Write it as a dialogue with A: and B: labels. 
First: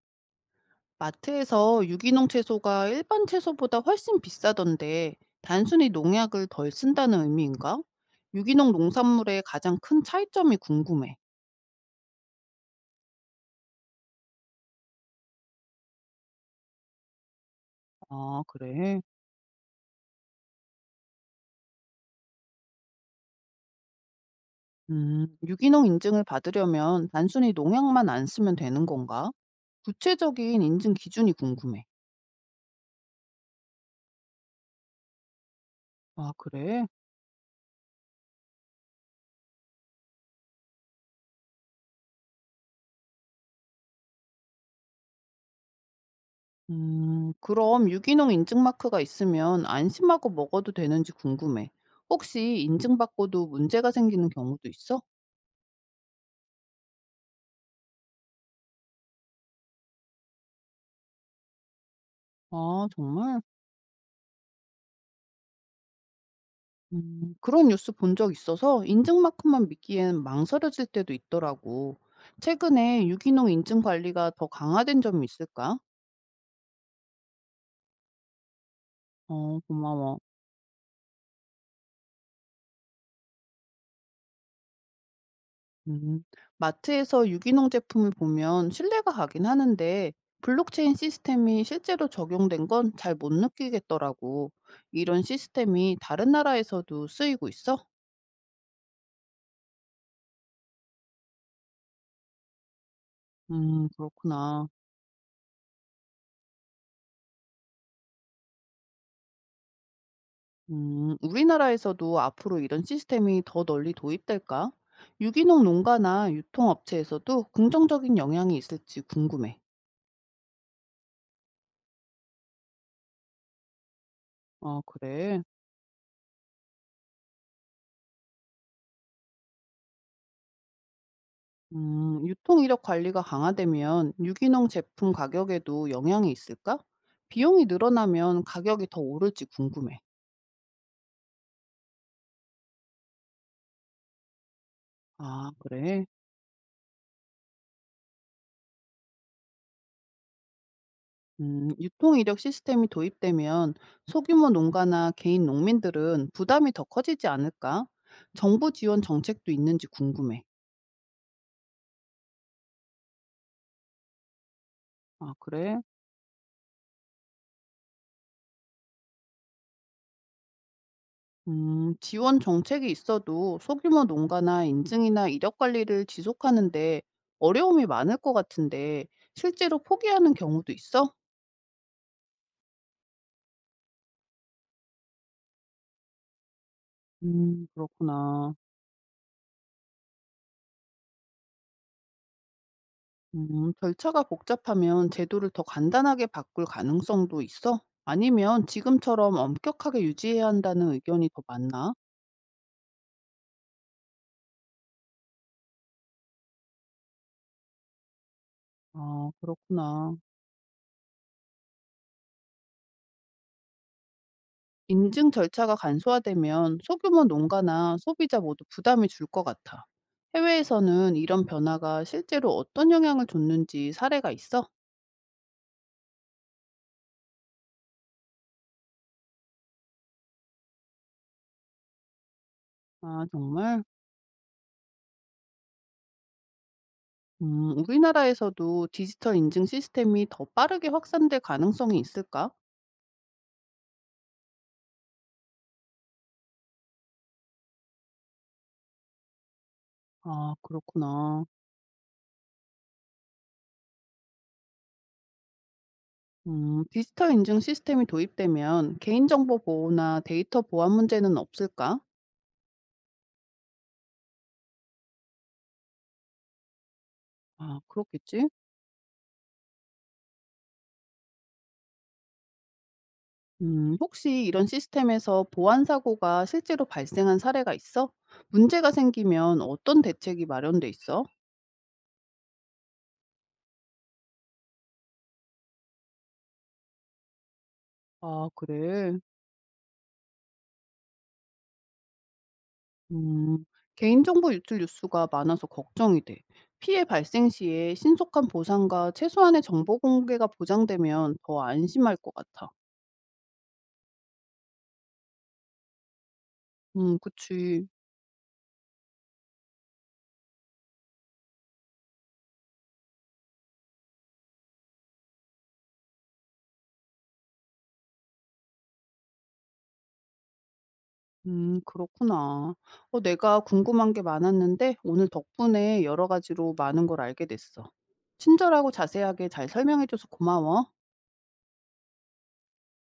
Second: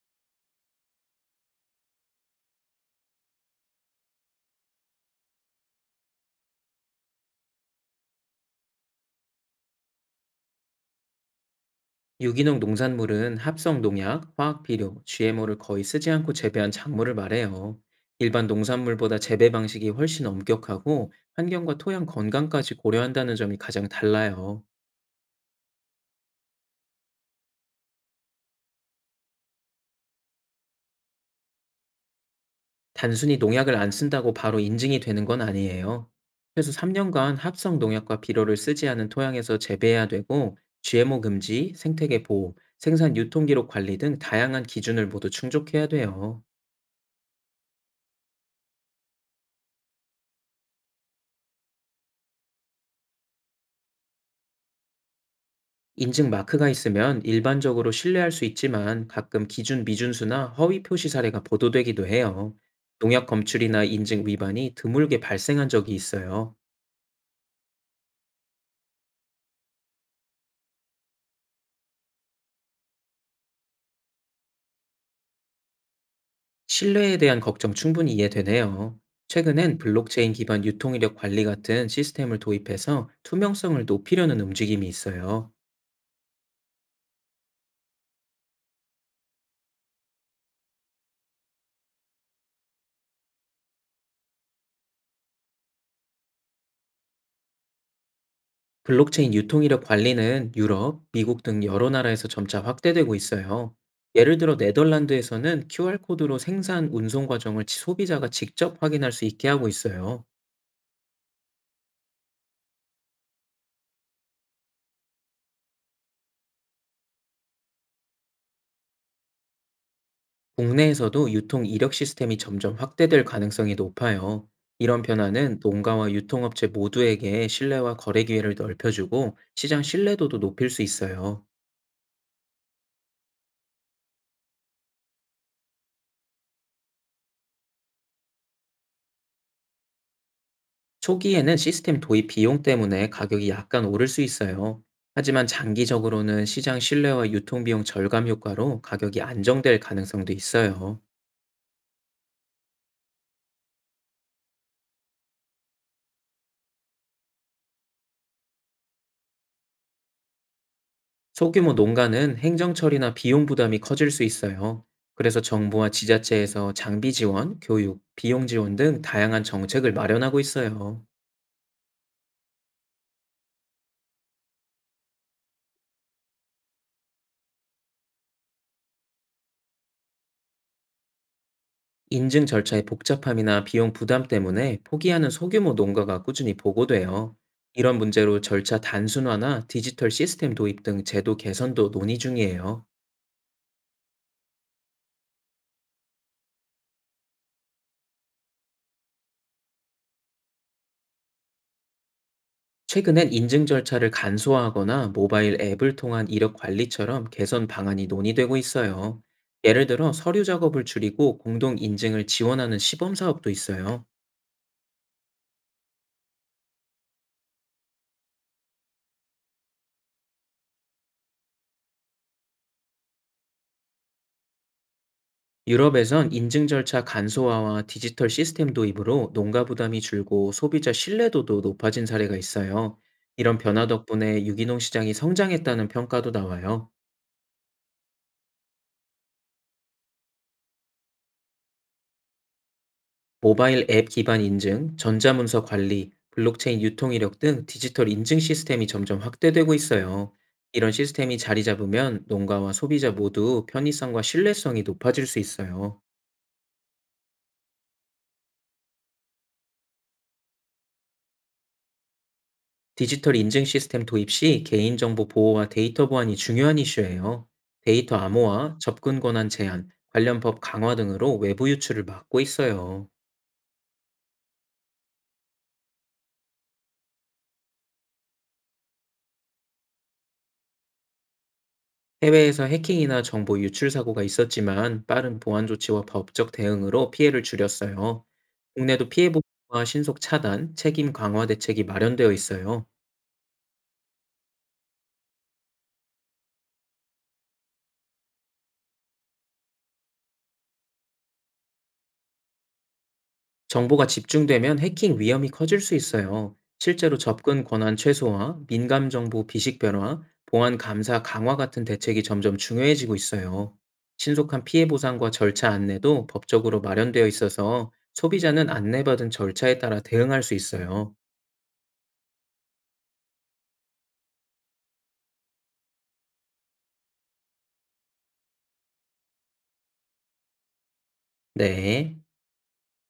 A: 마트에서 유기농 채소가 일반 채소보다 훨씬 비싸던데 단순히 농약을 덜 쓴다는 의미인가? 유기농 농산물의 가장 큰 차이점이 궁금해.
B: 유기농 농산물은 합성 농약, 화학 비료, GMO를 거의 쓰지 않고 재배한 작물을 말해요.
A: 아,
B: 일반
A: 그래?
B: 농산물보다 재배 방식이 훨씬 엄격하고 환경과 토양 건강까지 고려한다는 점이 가장 달라요.
A: 유기농 인증을 받으려면 단순히 농약만 안 쓰면 되는 건가? 구체적인 인증 기준이 궁금해.
B: 단순히 농약을 안 쓴다고 바로 인증이 되는 건 아니에요.
A: 아,
B: 최소
A: 그래?
B: 3년간 합성 농약과 비료를 쓰지 않은 토양에서 재배해야 되고 GMO 금지, 생태계 보호, 생산 유통 기록 관리 등 다양한 기준을 모두 충족해야 돼요.
A: 그럼 유기농 인증 마크가 있으면 안심하고 먹어도 되는지 궁금해. 혹시 인증받고도 문제가 생기는 경우도 있어?
B: 인증 마크가 있으면 일반적으로 신뢰할 수 있지만 가끔 기준 미준수나 허위 표시 사례가 보도되기도 해요.
A: 아,
B: 농약
A: 정말?
B: 검출이나 인증 위반이 드물게 발생한 적이 있어요.
A: 그런 뉴스 본 적 있어서 인증마크만 믿기엔 망설여질 때도 있더라고. 최근에 유기농 인증 관리가 더 강화된 점이 있을까?
B: 신뢰에 대한 걱정 충분히 이해되네요.
A: 어,
B: 최근엔
A: 고마워.
B: 블록체인 기반 유통이력 관리 같은 시스템을 도입해서 투명성을 높이려는 움직임이 있어요.
A: 음, 마트에서 유기농 제품을 보면 신뢰가 가긴 하는데 블록체인 시스템이 실제로 적용된 건 잘 못 느끼겠더라고. 이런 시스템이 다른 나라에서도 쓰이고 있어?
B: 블록체인 유통이력 관리는 유럽, 미국 등 여러 나라에서 점차 확대되고 있어요. 예를 들어
A: 그렇구나.
B: 네덜란드에서는 QR코드로 생산 운송 과정을 소비자가 직접 확인할 수 있게 하고 있어요.
A: 우리나라에서도 앞으로 이런 시스템이 더 널리 도입될까? 유기농 농가나 유통업체에서도 긍정적인 영향이 있을지 궁금해.
B: 국내에서도 유통 이력 시스템이 점점 확대될 가능성이 높아요.
A: 아,
B: 이런
A: 그래.
B: 변화는 농가와 유통업체 모두에게 신뢰와 거래 기회를 넓혀주고 시장 신뢰도도 높일 수 있어요.
A: 유통 이력 관리가 강화되면 유기농 제품 가격에도 영향이 있을까? 비용이 늘어나면 가격이 더 오를지 궁금해.
B: 초기에는 시스템 도입 비용 때문에 가격이 약간 오를 수 있어요. 하지만
A: 아, 그래.
B: 장기적으로는 시장 신뢰와 유통비용 절감 효과로 가격이 안정될 가능성도 있어요.
A: 유통 이력 시스템이 도입되면 소규모 농가나 개인 농민들은 부담이 더 커지지 않을까? 정부 지원 정책도 있는지 궁금해.
B: 소규모 농가는 행정 처리나 비용 부담이 커질 수 있어요.
A: 아,
B: 그래서
A: 그래?
B: 정부와 지자체에서 장비 지원, 교육, 비용 지원 등 다양한 정책을 마련하고 있어요.
A: 지원 정책이 있어도 소규모 농가나 인증이나 이력 관리를 지속하는데 어려움이 많을 것 같은데 실제로 포기하는 경우도 있어?
B: 인증 절차의 복잡함이나 비용 부담 때문에 포기하는 소규모 농가가 꾸준히 보고돼요. 이런 문제로
A: 그렇구나.
B: 절차 단순화나 디지털 시스템 도입 등 제도 개선도 논의 중이에요.
A: 절차가 복잡하면 제도를 더 간단하게 바꿀 가능성도 있어? 아니면 지금처럼 엄격하게 유지해야 한다는 의견이 더 많나?
B: 최근엔 인증 절차를 간소화하거나 모바일 앱을 통한 이력 관리처럼 개선 방안이 논의되고 있어요.
A: 아,
B: 예를 들어
A: 그렇구나.
B: 서류 작업을 줄이고 공동 인증을 지원하는 시범 사업도 있어요.
A: 인증 절차가 간소화되면 소규모 농가나 소비자 모두 부담이 줄 것 같아. 해외에서는 이런 변화가 실제로 어떤 영향을 줬는지 사례가 있어?
B: 유럽에선 인증 절차 간소화와 디지털 시스템 도입으로 농가 부담이 줄고 소비자 신뢰도도 높아진 사례가 있어요.
A: 아,
B: 이런
A: 정말?
B: 변화 덕분에 유기농 시장이 성장했다는 평가도 나와요.
A: 우리나라에서도 디지털 인증 시스템이 더 빠르게 확산될 가능성이 있을까?
B: 모바일 앱 기반 인증, 전자문서 관리, 블록체인 유통 이력 등 디지털 인증 시스템이 점점 확대되고 있어요.
A: 아,
B: 이런 시스템이
A: 그렇구나.
B: 자리 잡으면 농가와 소비자 모두 편의성과 신뢰성이 높아질 수 있어요.
A: 디지털 인증 시스템이 도입되면 개인정보 보호나 데이터 보안 문제는 없을까?
B: 디지털 인증 시스템 도입 시 개인정보 보호와 데이터 보안이 중요한 이슈예요.
A: 아,
B: 데이터
A: 그렇겠지?
B: 암호화, 접근 권한 제한, 관련 법 강화 등으로 외부 유출을 막고 있어요.
A: 혹시 이런 시스템에서 보안 사고가 실제로 발생한 사례가 있어? 문제가 생기면 어떤 대책이 마련돼 있어?
B: 해외에서 해킹이나 정보 유출 사고가 있었지만 빠른 보안 조치와 법적 대응으로 피해를 줄였어요.
A: 아,
B: 국내도
A: 그래.
B: 피해 보호와 신속 차단, 책임 강화 대책이 마련되어 있어요.
A: 음, 개인정보 유출 뉴스가 많아서 걱정이 돼. 피해 발생 시에 신속한 보상과 최소한의 정보 공개가 보장되면 더 안심할 것 같아.
B: 정보가 집중되면 해킹 위험이 커질 수 있어요. 실제로 접근
A: 그치.
B: 권한 최소화, 민감 정보 비식 변화, 보안 감사 강화 같은 대책이 점점 중요해지고 있어요. 신속한 피해 보상과 절차 안내도 법적으로 마련되어 있어서 소비자는 안내받은 절차에 따라 대응할 수 있어요.
A: 그렇구나. 어, 내가 궁금한 게 많았는데 오늘 덕분에 여러 가지로 많은 걸 알게 됐어. 친절하고 자세하게 잘 설명해줘서 고마워.
B: 네.